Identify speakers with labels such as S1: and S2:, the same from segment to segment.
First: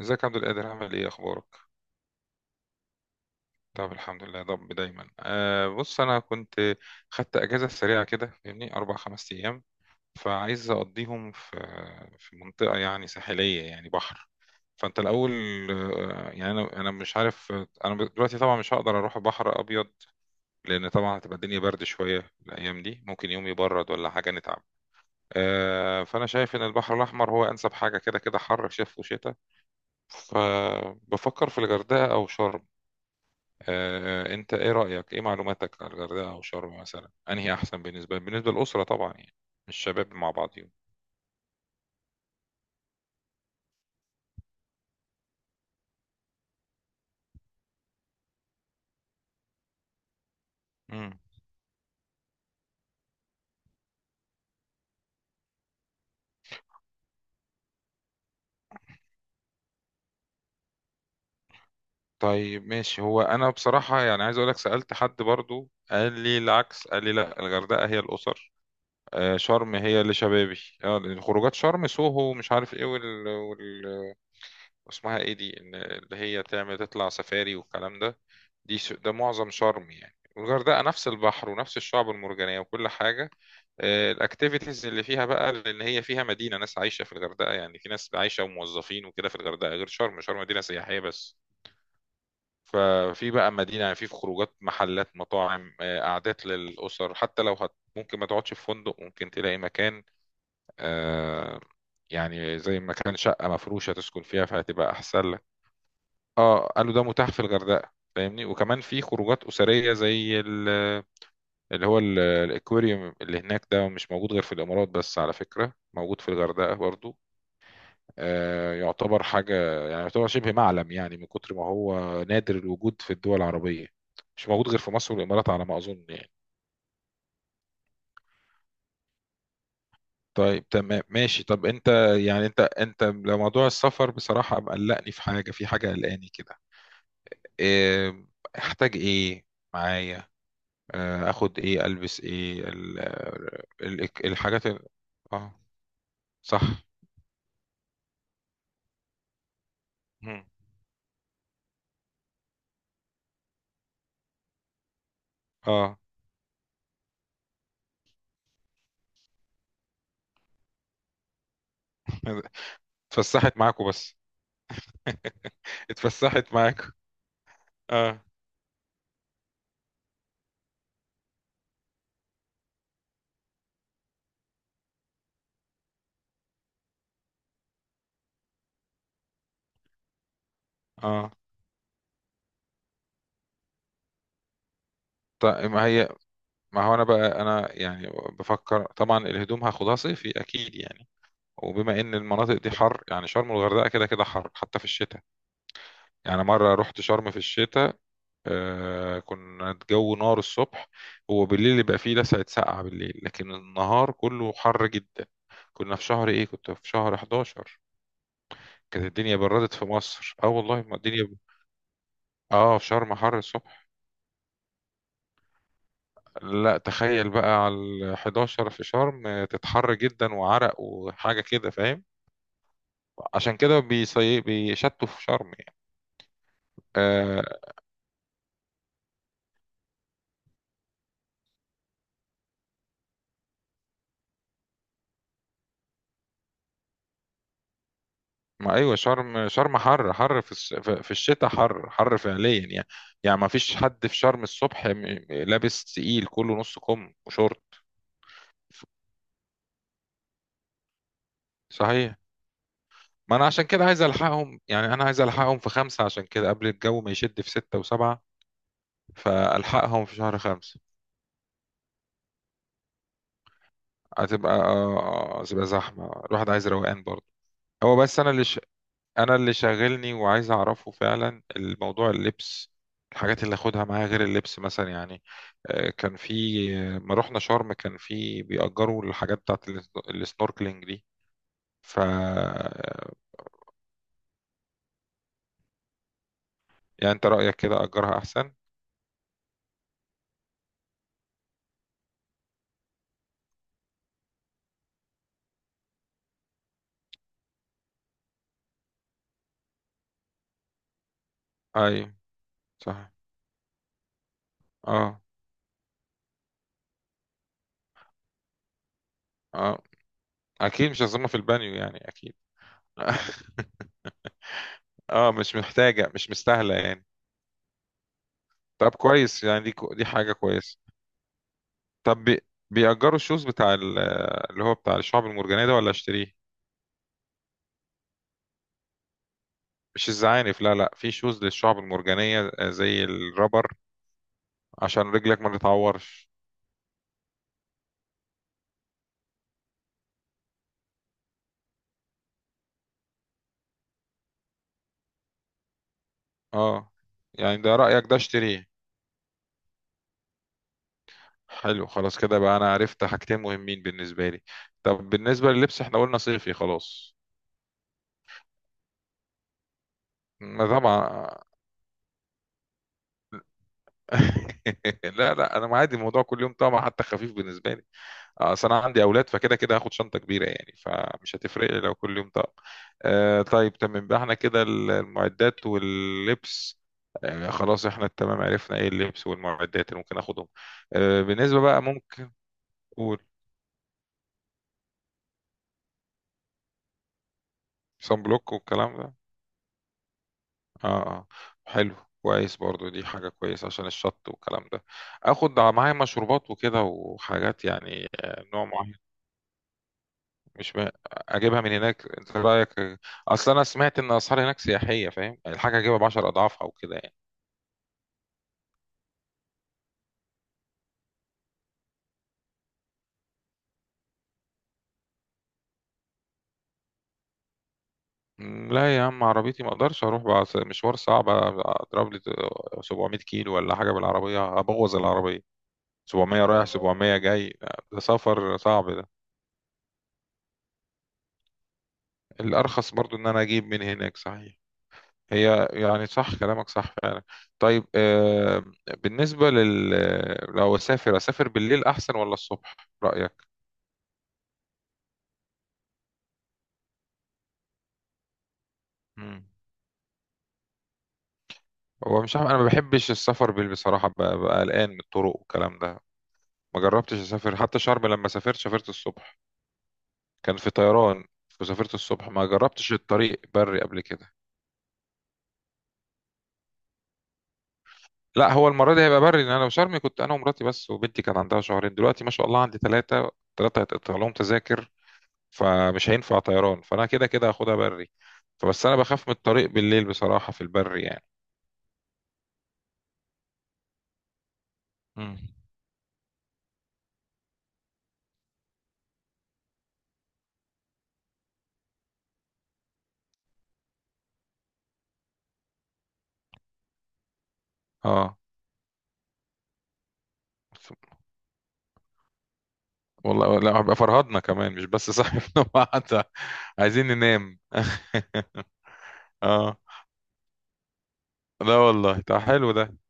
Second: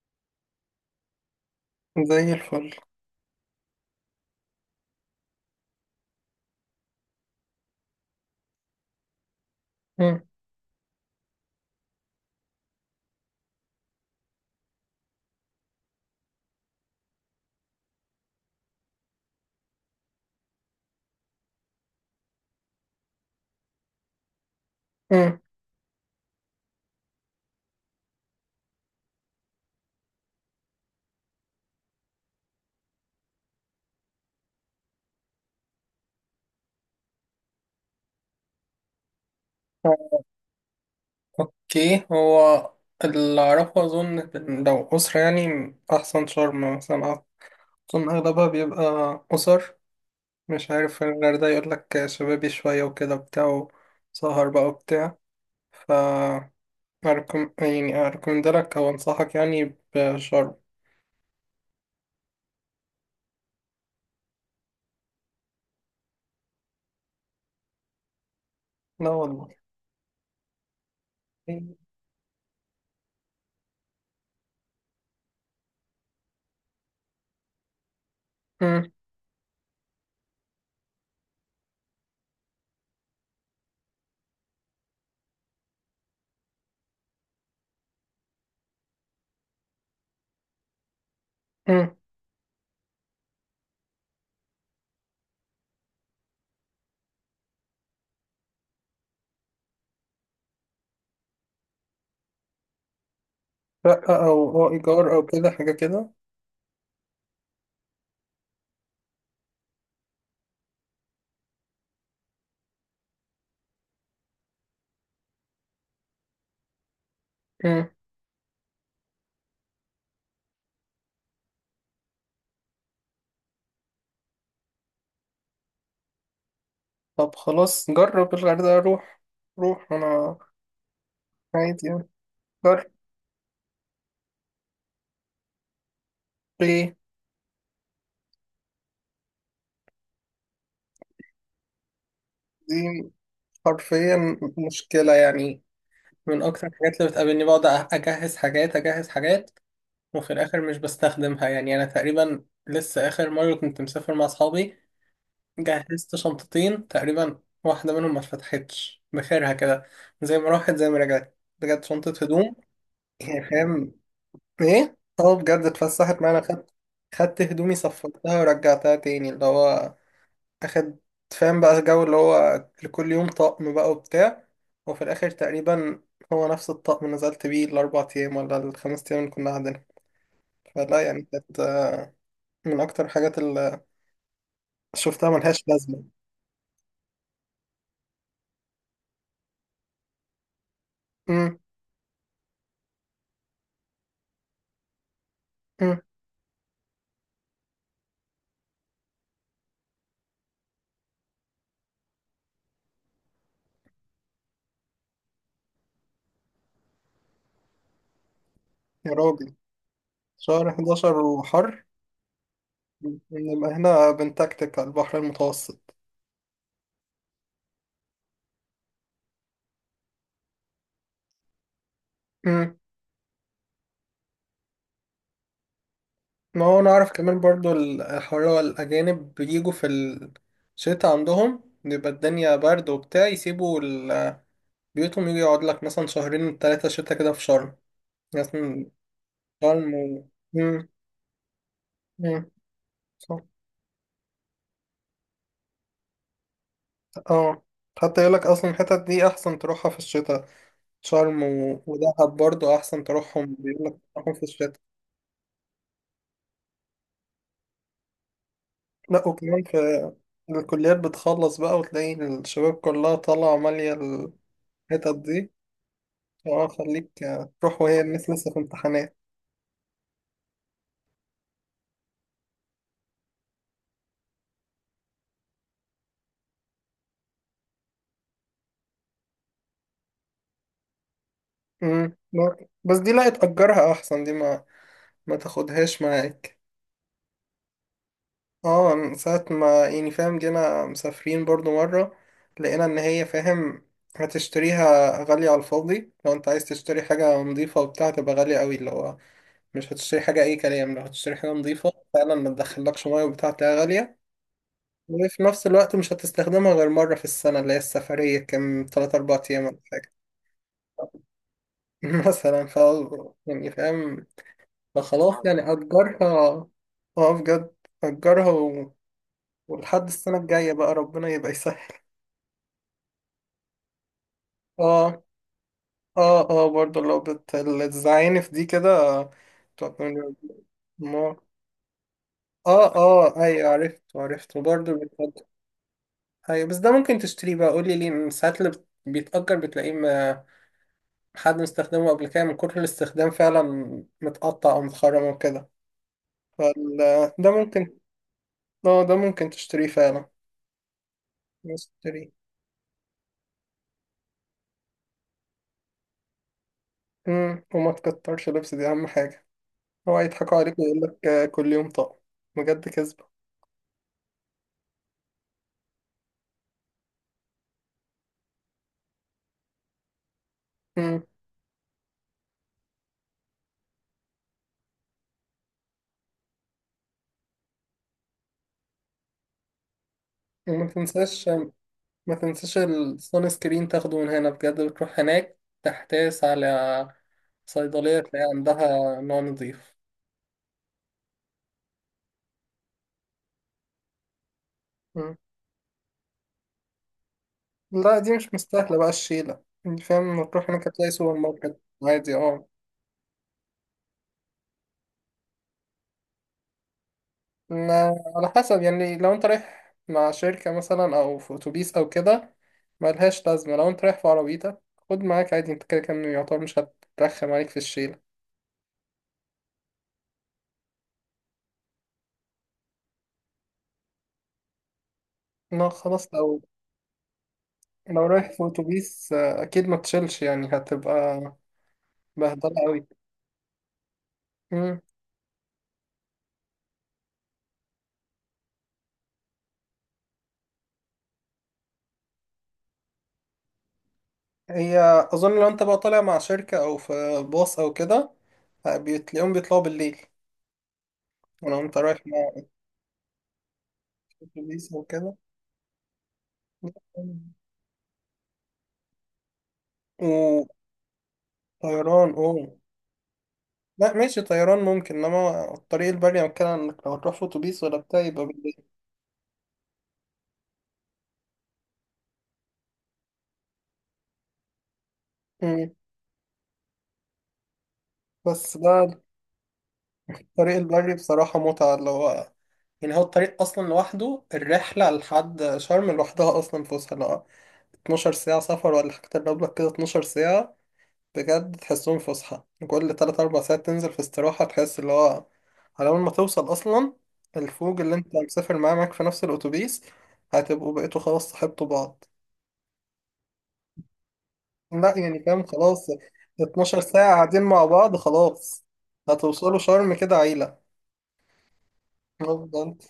S1: ازيك يا عبد القادر؟ عامل ايه؟ اخبارك؟
S2: زي الفل.
S1: طب الحمد لله يا رب دايما. بص انا كنت خدت اجازه سريعه كده، فاهمني، اربع خمس ايام،
S2: مم.
S1: فعايز اقضيهم في منطقه يعني ساحليه، يعني بحر. فانت الاول يعني انا مش عارف. انا دلوقتي طبعا مش هقدر اروح بحر ابيض، لان طبعا هتبقى الدنيا برد شويه، الايام دي ممكن يوم يبرد ولا حاجه نتعب.
S2: مم.
S1: فانا شايف ان البحر الاحمر هو انسب حاجه، كده كده حر شتاء وشتاء. فبفكر في الغردقه او شرم. انت ايه رأيك؟ ايه معلوماتك على الغردقة او شرم مثلا؟ انهي احسن بالنسبة للأسرة طبعا؟ يعني الشباب مع بعضهم.
S2: اوكي، هو اللي اعرفه اظن إن لو اسرة يعني احسن شرم مثلا. اظن اغلبها بيبقى اسر. مش عارف، في
S1: امم.
S2: الغردقة يقول لك شبابي شوية وكده بتاع، سهر بقى وبتاع. ف يعني أركمندلك أو أنصحك يعني بشرم.
S1: طيب ماشي. هو انا بصراحة يعني عايز اقول لك، سألت حد برضو قال لي العكس، قال لي لا الغردقة هي الأسر،
S2: لا والله.
S1: شرم هي اللي شبابي. لأن خروجات
S2: مم.
S1: شرم سوهو، مش عارف ايه، اسمها ايه دي، ان اللي هي تعمل تطلع سفاري والكلام ده، دي ده معظم شرم يعني. والغردقه نفس البحر ونفس الشعب المرجانيه وكل حاجه، الاكتيفيتيز اللي فيها بقى، لان هي فيها مدينه، ناس عايشه في الغردقه، يعني في ناس عايشه وموظفين وكده في الغردقه، غير شرم. شرم مدينه سياحيه بس،
S2: مم.
S1: ففي بقى مدينه يعني في خروجات، محلات، مطاعم، قعدات للاسر، حتى لو هت ممكن ما تقعدش في فندق ممكن تلاقي مكان، آه، يعني زي مكان شقه مفروشه تسكن
S2: شقة
S1: فيها،
S2: أو
S1: فهتبقى
S2: إيجار أو
S1: احسن لك.
S2: كده حاجة كده.
S1: اه قالوا ده متاح في الغردقه، فاهمني. وكمان في خروجات اسريه زي اللي هو الاكواريوم اللي هناك ده، مش موجود غير في الامارات بس، على فكره موجود في الغردقه برضو.
S2: مم.
S1: آه يعتبر حاجه، يعني يعتبر شبه معلم، يعني من كتر ما هو نادر الوجود في الدول العربيه، مش موجود غير في مصر والامارات على ما اظن يعني.
S2: طب خلاص، جرب الغردقة، روح روح أنا
S1: طيب تمام ماشي. طب
S2: عادي
S1: انت
S2: يعني.
S1: يعني انت
S2: جرب.
S1: انت لو موضوع السفر، بصراحه مقلقني في حاجه، في حاجه قلقاني كده،
S2: دي
S1: إيه؟ احتاج ايه معايا؟ اخد ايه؟ البس ايه
S2: دي حرفيا
S1: الحاجات
S2: مشكلة
S1: اه؟
S2: يعني. من
S1: صح.
S2: أكتر الحاجات اللي بتقابلني، بقعد أجهز حاجات أجهز حاجات وفي
S1: مم.
S2: الآخر مش بستخدمها. يعني أنا تقريبا لسه آخر مرة كنت مسافر مع أصحابي،
S1: اه.
S2: جهزت شنطتين تقريبا، واحدة منهم ما اتفتحتش بخيرها كده، زي ما راحت زي ما رجعت بجد، شنطة هدوم. يعني
S1: اتفسحت معاكوا
S2: فاهم.
S1: بس.
S2: إيه؟ أه بجد اتفسحت معانا.
S1: اتفسحت
S2: خدت
S1: معاكوا.
S2: خدت هدومي،
S1: اه
S2: صفرتها ورجعتها تاني، اللي هو اخد. فاهم بقى الجو اللي هو لكل يوم طقم بقى وبتاع، وفي الاخر تقريبا هو نفس الطقم اللي نزلت بيه الاربع ايام ولا الخمس ايام اللي كنا قاعدين. فلا يعني
S1: اه.
S2: كانت من اكتر الحاجات اللي شفتها ملهاش
S1: طيب، ما
S2: لازمه.
S1: هي، ما هو انا بقى انا يعني بفكر طبعا الهدوم هاخدها صيفي اكيد يعني.
S2: أمم.
S1: وبما ان المناطق دي حر، يعني شرم والغردقه كده كده حر حتى في الشتاء.
S2: أمم.
S1: يعني مره رحت شرم في الشتاء، آه كنا الجو نار الصبح. هو بالليل يبقى فيه لسعة سقعة بالليل، لكن النهار كله حر جدا. كنا في شهر ايه؟ كنت في شهر 11، كانت
S2: يا
S1: الدنيا
S2: راجل،
S1: بردت في مصر، اه
S2: شهر
S1: والله ما
S2: 11
S1: الدنيا.
S2: وحر؟
S1: اه، في شرم حر
S2: نبقى
S1: الصبح.
S2: هنا بنتكتك على البحر المتوسط.
S1: لا تخيل بقى على ال 11 في شرم تتحر جدا وعرق وحاجة كده، فاهم؟
S2: أمم.
S1: عشان كده بيشتوا في شرم يعني.
S2: ما هو انا اعرف كمان
S1: آه،
S2: برضو، الحوار هو الاجانب بيجوا في الشتاء عندهم بيبقى الدنيا برد وبتاع، يسيبوا ال بيوتهم يجي يقعد لك مثلا شهرين تلاتة شتا كده في شرم
S1: ما
S2: مثلا.
S1: ايوه شرم، شرم
S2: شرم
S1: حر
S2: و...
S1: حر في
S2: مم.
S1: في الشتاء حر حر
S2: مم.
S1: فعليا يعني. يعني
S2: صح.
S1: ما فيش حد في شرم الصبح لابس تقيل، كله نص كم
S2: اه،
S1: وشورت.
S2: حتى يقول لك اصلا الحتت دي احسن تروحها في الشتاء. شرم و...
S1: صحيح.
S2: ودهب برضو احسن
S1: ما انا
S2: تروحهم،
S1: عشان كده
S2: بيقول لك
S1: عايز
S2: تروحهم في
S1: الحقهم
S2: الشتاء.
S1: يعني، انا عايز الحقهم في خمسة، عشان كده قبل الجو ما يشد في ستة وسبعة،
S2: لا وكمان
S1: فالحقهم
S2: في
S1: في شهر خمسة.
S2: الكليات بتخلص بقى وتلاقي الشباب كلها طالعة مالية
S1: هتبقى
S2: الحتت دي.
S1: هتبقى زحمة، الواحد
S2: اه،
S1: عايز روقان
S2: خليك
S1: برضه.
S2: تروح
S1: هو
S2: وهي
S1: بس انا
S2: الناس
S1: اللي،
S2: لسه في امتحانات.
S1: انا اللي شاغلني وعايز اعرفه فعلا، الموضوع اللبس، الحاجات اللي اخدها معايا غير اللبس مثلا يعني. كان في، ما رحنا شرم كان في بيأجروا الحاجات بتاعت السنوركلينج دي، ف
S2: مم. لا، بس دي لا تأجرها احسن، دي ما تاخدهاش معاك.
S1: يعني انت رأيك كده أجرها احسن.
S2: اه، من ساعة ما يعني فاهم جينا مسافرين برضو مرة، لقينا ان هي فاهم هتشتريها غالية على الفاضي. لو انت عايز تشتري حاجة نظيفة وبتاع تبقى غالية قوي، اللي هو مش هتشتري حاجة اي كلام. لو هتشتري حاجة نظيفة
S1: اي،
S2: فعلا ما تدخلكش
S1: صح،
S2: مية وبتاع تلاقيها غالية.
S1: اه
S2: وفي نفس الوقت مش هتستخدمها غير مرة في السنة، اللي هي السفرية كام تلات أربع أيام ولا
S1: اه.
S2: حاجة.
S1: اكيد مش هظلمها في البانيو يعني اكيد.
S2: مثلا ف يعني فاهم.
S1: اه
S2: فخلاص
S1: مش
S2: يعني
S1: محتاجة، مش
S2: أجرها.
S1: مستاهلة يعني.
S2: اه بجد أجرها و...
S1: طب كويس، يعني دي
S2: ولحد
S1: دي حاجة
S2: السنة الجاية
S1: كويسة.
S2: بقى ربنا يبقى يسهل.
S1: طب بيأجروا الشوز بتاع اللي هو بتاع
S2: اه
S1: الشعب المرجانية ده ولا اشتريه؟
S2: اه اه برضه لو بتزعيني في دي كده
S1: مش
S2: تقولي
S1: الزعانف، لا لا، في
S2: ما.
S1: شوز للشعب المرجانية
S2: اه
S1: زي
S2: اه
S1: الرابر،
S2: ايوه عرفت عرفت، وبرضه
S1: عشان رجلك
S2: بيتأجر.
S1: ما تتعورش.
S2: ايوه، بس ده ممكن تشتريه بقى، قولي ليه، إن ساعات اللي بيتأجر بتلاقيه ما حد مستخدمه قبل كده، من كتر الاستخدام فعلا متقطع او متخرم وكده. فال
S1: اه،
S2: ده
S1: يعني ده
S2: ممكن.
S1: رأيك ده؟ اشتريه؟
S2: اه ده ممكن تشتريه فعلا.
S1: حلو خلاص،
S2: تشتريه.
S1: كده بقى انا عرفت حاجتين مهمين بالنسبة لي. طب بالنسبة لللبس احنا قلنا صيفي خلاص.
S2: امم، وما تكترش لبس، دي اهم حاجة. هو هيضحكوا
S1: ما
S2: عليك ويقول
S1: طبعا.
S2: لك كل يوم طقم، بجد كذبة.
S1: لا لا، انا عادي الموضوع كل يوم طبعا، حتى خفيف بالنسبة لي. اصل انا عندي اولاد، فكده كده هاخد شنطه كبيره يعني،
S2: امم.
S1: فمش هتفرق لي لو كل يوم طقم. آه، طيب تمام بقى احنا كده المعدات واللبس، آه خلاص احنا تمام. عرفنا ايه اللبس والمعدات اللي ممكن اخدهم.
S2: وما تنساش،
S1: بالنسبه بقى ممكن
S2: ما تنساش
S1: نقول
S2: الصون سكرين تاخده من هنا، بجد بتروح هناك تحتاس على صيدلية
S1: صن
S2: تلاقي
S1: بلوك
S2: عندها
S1: والكلام ده.
S2: نوع نظيف.
S1: اه اه، حلو، كويس. برضو دي حاجه كويسه عشان الشط والكلام ده.
S2: مم.
S1: اخد معايا مشروبات وكده وحاجات، يعني
S2: لا دي مش
S1: نوع معين؟
S2: مستاهلة بقى الشيلة، انت فاهم تروح
S1: مش
S2: هناك
S1: م...
S2: تلاقي سوبر
S1: اجيبها من
S2: ماركت
S1: هناك
S2: عادي.
S1: انت
S2: اه،
S1: رايك؟ اصل انا سمعت ان اسعار هناك سياحيه، فاهم يعني، الحاجه اجيبها ب 10 اضعافها وكده يعني.
S2: على حسب يعني، لو انت رايح مع شركة مثلا او في اتوبيس او كده ملهاش لازمة. لو انت رايح في عربيتك خد معاك عادي، انت كده كده يعتبر مش هترخم عليك في الشيلة.
S1: لا يا عم، عربيتي ما اقدرش اروح بقى، مشوار صعب، اضرب لي 700 كيلو ولا حاجه بالعربيه، ابوظ العربيه.
S2: لا خلاص،
S1: 700
S2: لو
S1: رايح 700 جاي، ده
S2: لو رايح
S1: سفر
S2: في
S1: صعب ده.
S2: اتوبيس اكيد ما تشيلش يعني هتبقى بهدلة
S1: الارخص
S2: أوي.
S1: برضو ان انا اجيب من هناك صحيح.
S2: مم.
S1: هي يعني صح كلامك، صح فعلا. طيب آه، بالنسبه لو اسافر، اسافر بالليل احسن ولا الصبح؟ رايك؟
S2: هي أظن لو أنت بقى طالع مع شركة أو في باص أو كده
S1: مم.
S2: بتلاقيهم بيطلعوا بالليل. ولو أنت رايح
S1: هو مش عارف، انا
S2: مع
S1: ما بحبش السفر بصراحه ببقى قلقان
S2: أتوبيس
S1: من
S2: أو كده
S1: الطرق والكلام ده. ما جربتش اسافر حتى شرم، لما سافرت سافرت الصبح، كان في طيران، وسافرت الصبح،
S2: وطيران.
S1: ما
S2: أوه
S1: جربتش الطريق بري قبل
S2: لا،
S1: كده.
S2: ماشي طيران ممكن، إنما الطريق البري أنا بتكلم، إنك لو هتروح في أتوبيس ولا بتاع يبقى
S1: لا هو
S2: بالليل.
S1: المره دي هيبقى بري، لان انا وشرم كنت انا ومراتي بس، وبنتي كان عندها شهرين، دلوقتي ما شاء الله عندي ثلاثه، ثلاثه هيتقطع لهم تذاكر،
S2: مم.
S1: فمش هينفع طيران، فانا كده كده هاخدها بري.
S2: بس
S1: فبس انا
S2: ده
S1: بخاف من الطريق بالليل بصراحه في
S2: الطريق
S1: البري
S2: البري
S1: يعني.
S2: بصراحة متعة، اللي هو يعني، هو الطريق أصلا لوحده، الرحلة
S1: مم.
S2: لحد شرم لوحدها أصلا فسحة، اللي هو 12 ساعة سفر ولا حاجة تقرب لك كده، 12 ساعة بجد تحسهم فسحة. كل تلات أربع ساعات تنزل في استراحة، تحس اللي هو على أول ما توصل أصلا، الفوج اللي أنت
S1: اه،
S2: مسافر معاه معاك في نفس الأتوبيس هتبقوا بقيتوا خلاص صاحبتوا بعض.
S1: والله لا هبقى فرهدنا كمان مش بس
S2: لا يعني فاهم
S1: صاحبنا.
S2: خلاص،
S1: وقعدنا
S2: 12
S1: عايزين
S2: ساعة
S1: ننام.
S2: قاعدين مع بعض خلاص.
S1: اه.
S2: هتوصلوا شرم كده عيلة.
S1: لا والله ده حلو ده.
S2: بالظبط.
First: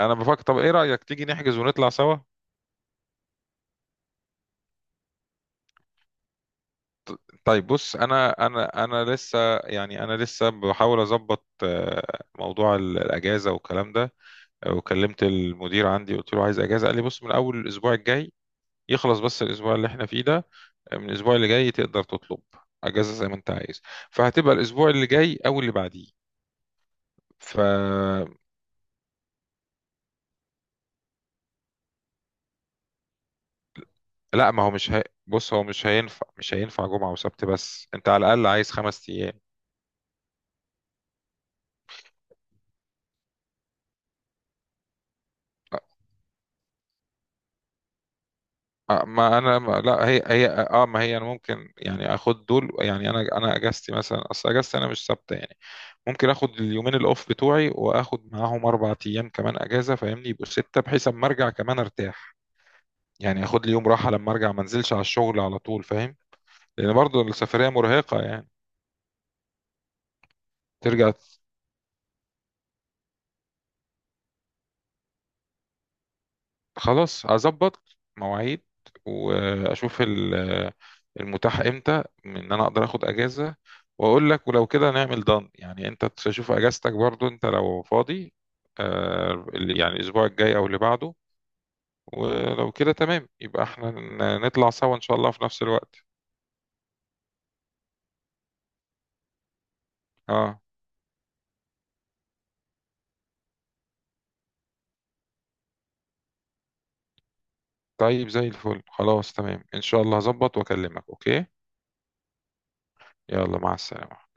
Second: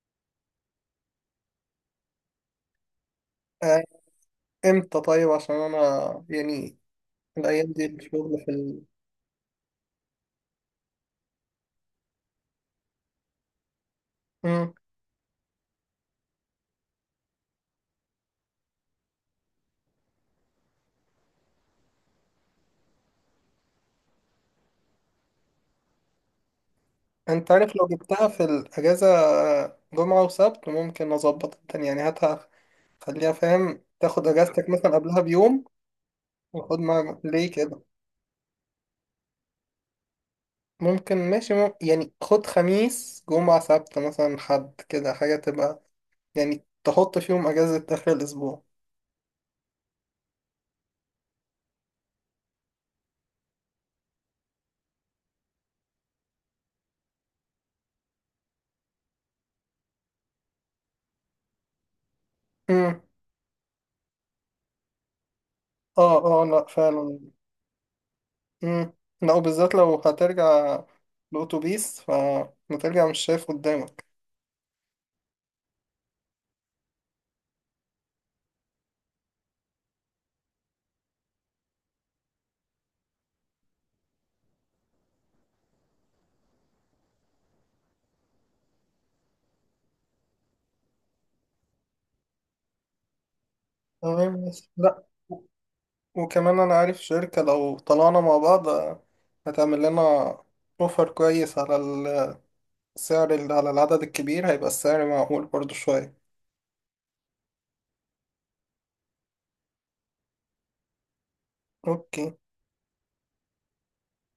S1: انا بفكر، طب ايه رأيك تيجي نحجز ونطلع سوا؟
S2: آه، إمتى طيب؟ عشان أنا يعني
S1: طيب
S2: الأيام دي
S1: بص
S2: الشغل
S1: انا،
S2: في ال...
S1: انا لسه يعني، انا لسه بحاول اظبط موضوع الاجازه والكلام ده.
S2: مم.
S1: وكلمت المدير عندي، قلت له عايز اجازه، قال لي بص من اول الاسبوع الجاي، يخلص بس الاسبوع اللي احنا فيه ده، من الاسبوع اللي جاي تقدر تطلب اجازه زي ما انت عايز، فهتبقى الاسبوع اللي جاي او اللي بعديه.
S2: أنت
S1: ف
S2: عارف لو جبتها في الأجازة جمعة وسبت ممكن أظبط الدنيا، يعني هاتها. خليها فاهم تاخد
S1: لا ما
S2: اجازتك
S1: هو مش
S2: مثلا
S1: هي...
S2: قبلها
S1: بص هو
S2: بيوم،
S1: مش هينفع،
S2: وخد
S1: جمعة
S2: ما
S1: وسبت
S2: ليه كده
S1: بس، انت على الأقل عايز خمس أيام.
S2: ممكن ماشي يعني خد خميس جمعة سبت مثلا حد كده حاجة تبقى، يعني تحط فيهم اجازة اخر الاسبوع.
S1: ما انا ما لا هي هي اه ما هي انا ممكن يعني اخد دول يعني، انا اجازتي مثلا، اصل اجازتي انا مش ثابته يعني، ممكن اخد اليومين الاوف بتوعي واخد معاهم اربع ايام كمان اجازه، فاهمني؟ يبقوا سته، بحيث اما ارجع كمان ارتاح.
S2: امم.
S1: يعني اخد لي يوم راحه لما ارجع، ما انزلش على الشغل على طول، فاهم؟
S2: اه اه لا
S1: لان
S2: فعلا.
S1: برضو السفريه مرهقه يعني.
S2: امم. لا وبالذات لو هترجع
S1: ترجع.
S2: بأتوبيس فهترجع مش شايف قدامك.
S1: خلاص هظبط مواعيد واشوف المتاح امتى، ان انا اقدر اخد اجازه، واقول لك. ولو كده نعمل دان يعني انت تشوف اجازتك برضو انت لو فاضي، يعني الاسبوع الجاي او اللي بعده، ولو كده تمام يبقى احنا
S2: تمام
S1: نطلع
S2: ماشي.
S1: سوا ان
S2: لا
S1: شاء الله في نفس الوقت.
S2: وكمان انا عارف شركة لو طلعنا مع بعض هتعمل لنا
S1: اه
S2: اوفر كويس على على العدد الكبير هيبقى السعر معقول برضو شوية.
S1: طيب زي الفل، خلاص تمام، ان شاء الله هظبط واكلمك. اوكي،
S2: اوكي.
S1: يلا مع السلامه.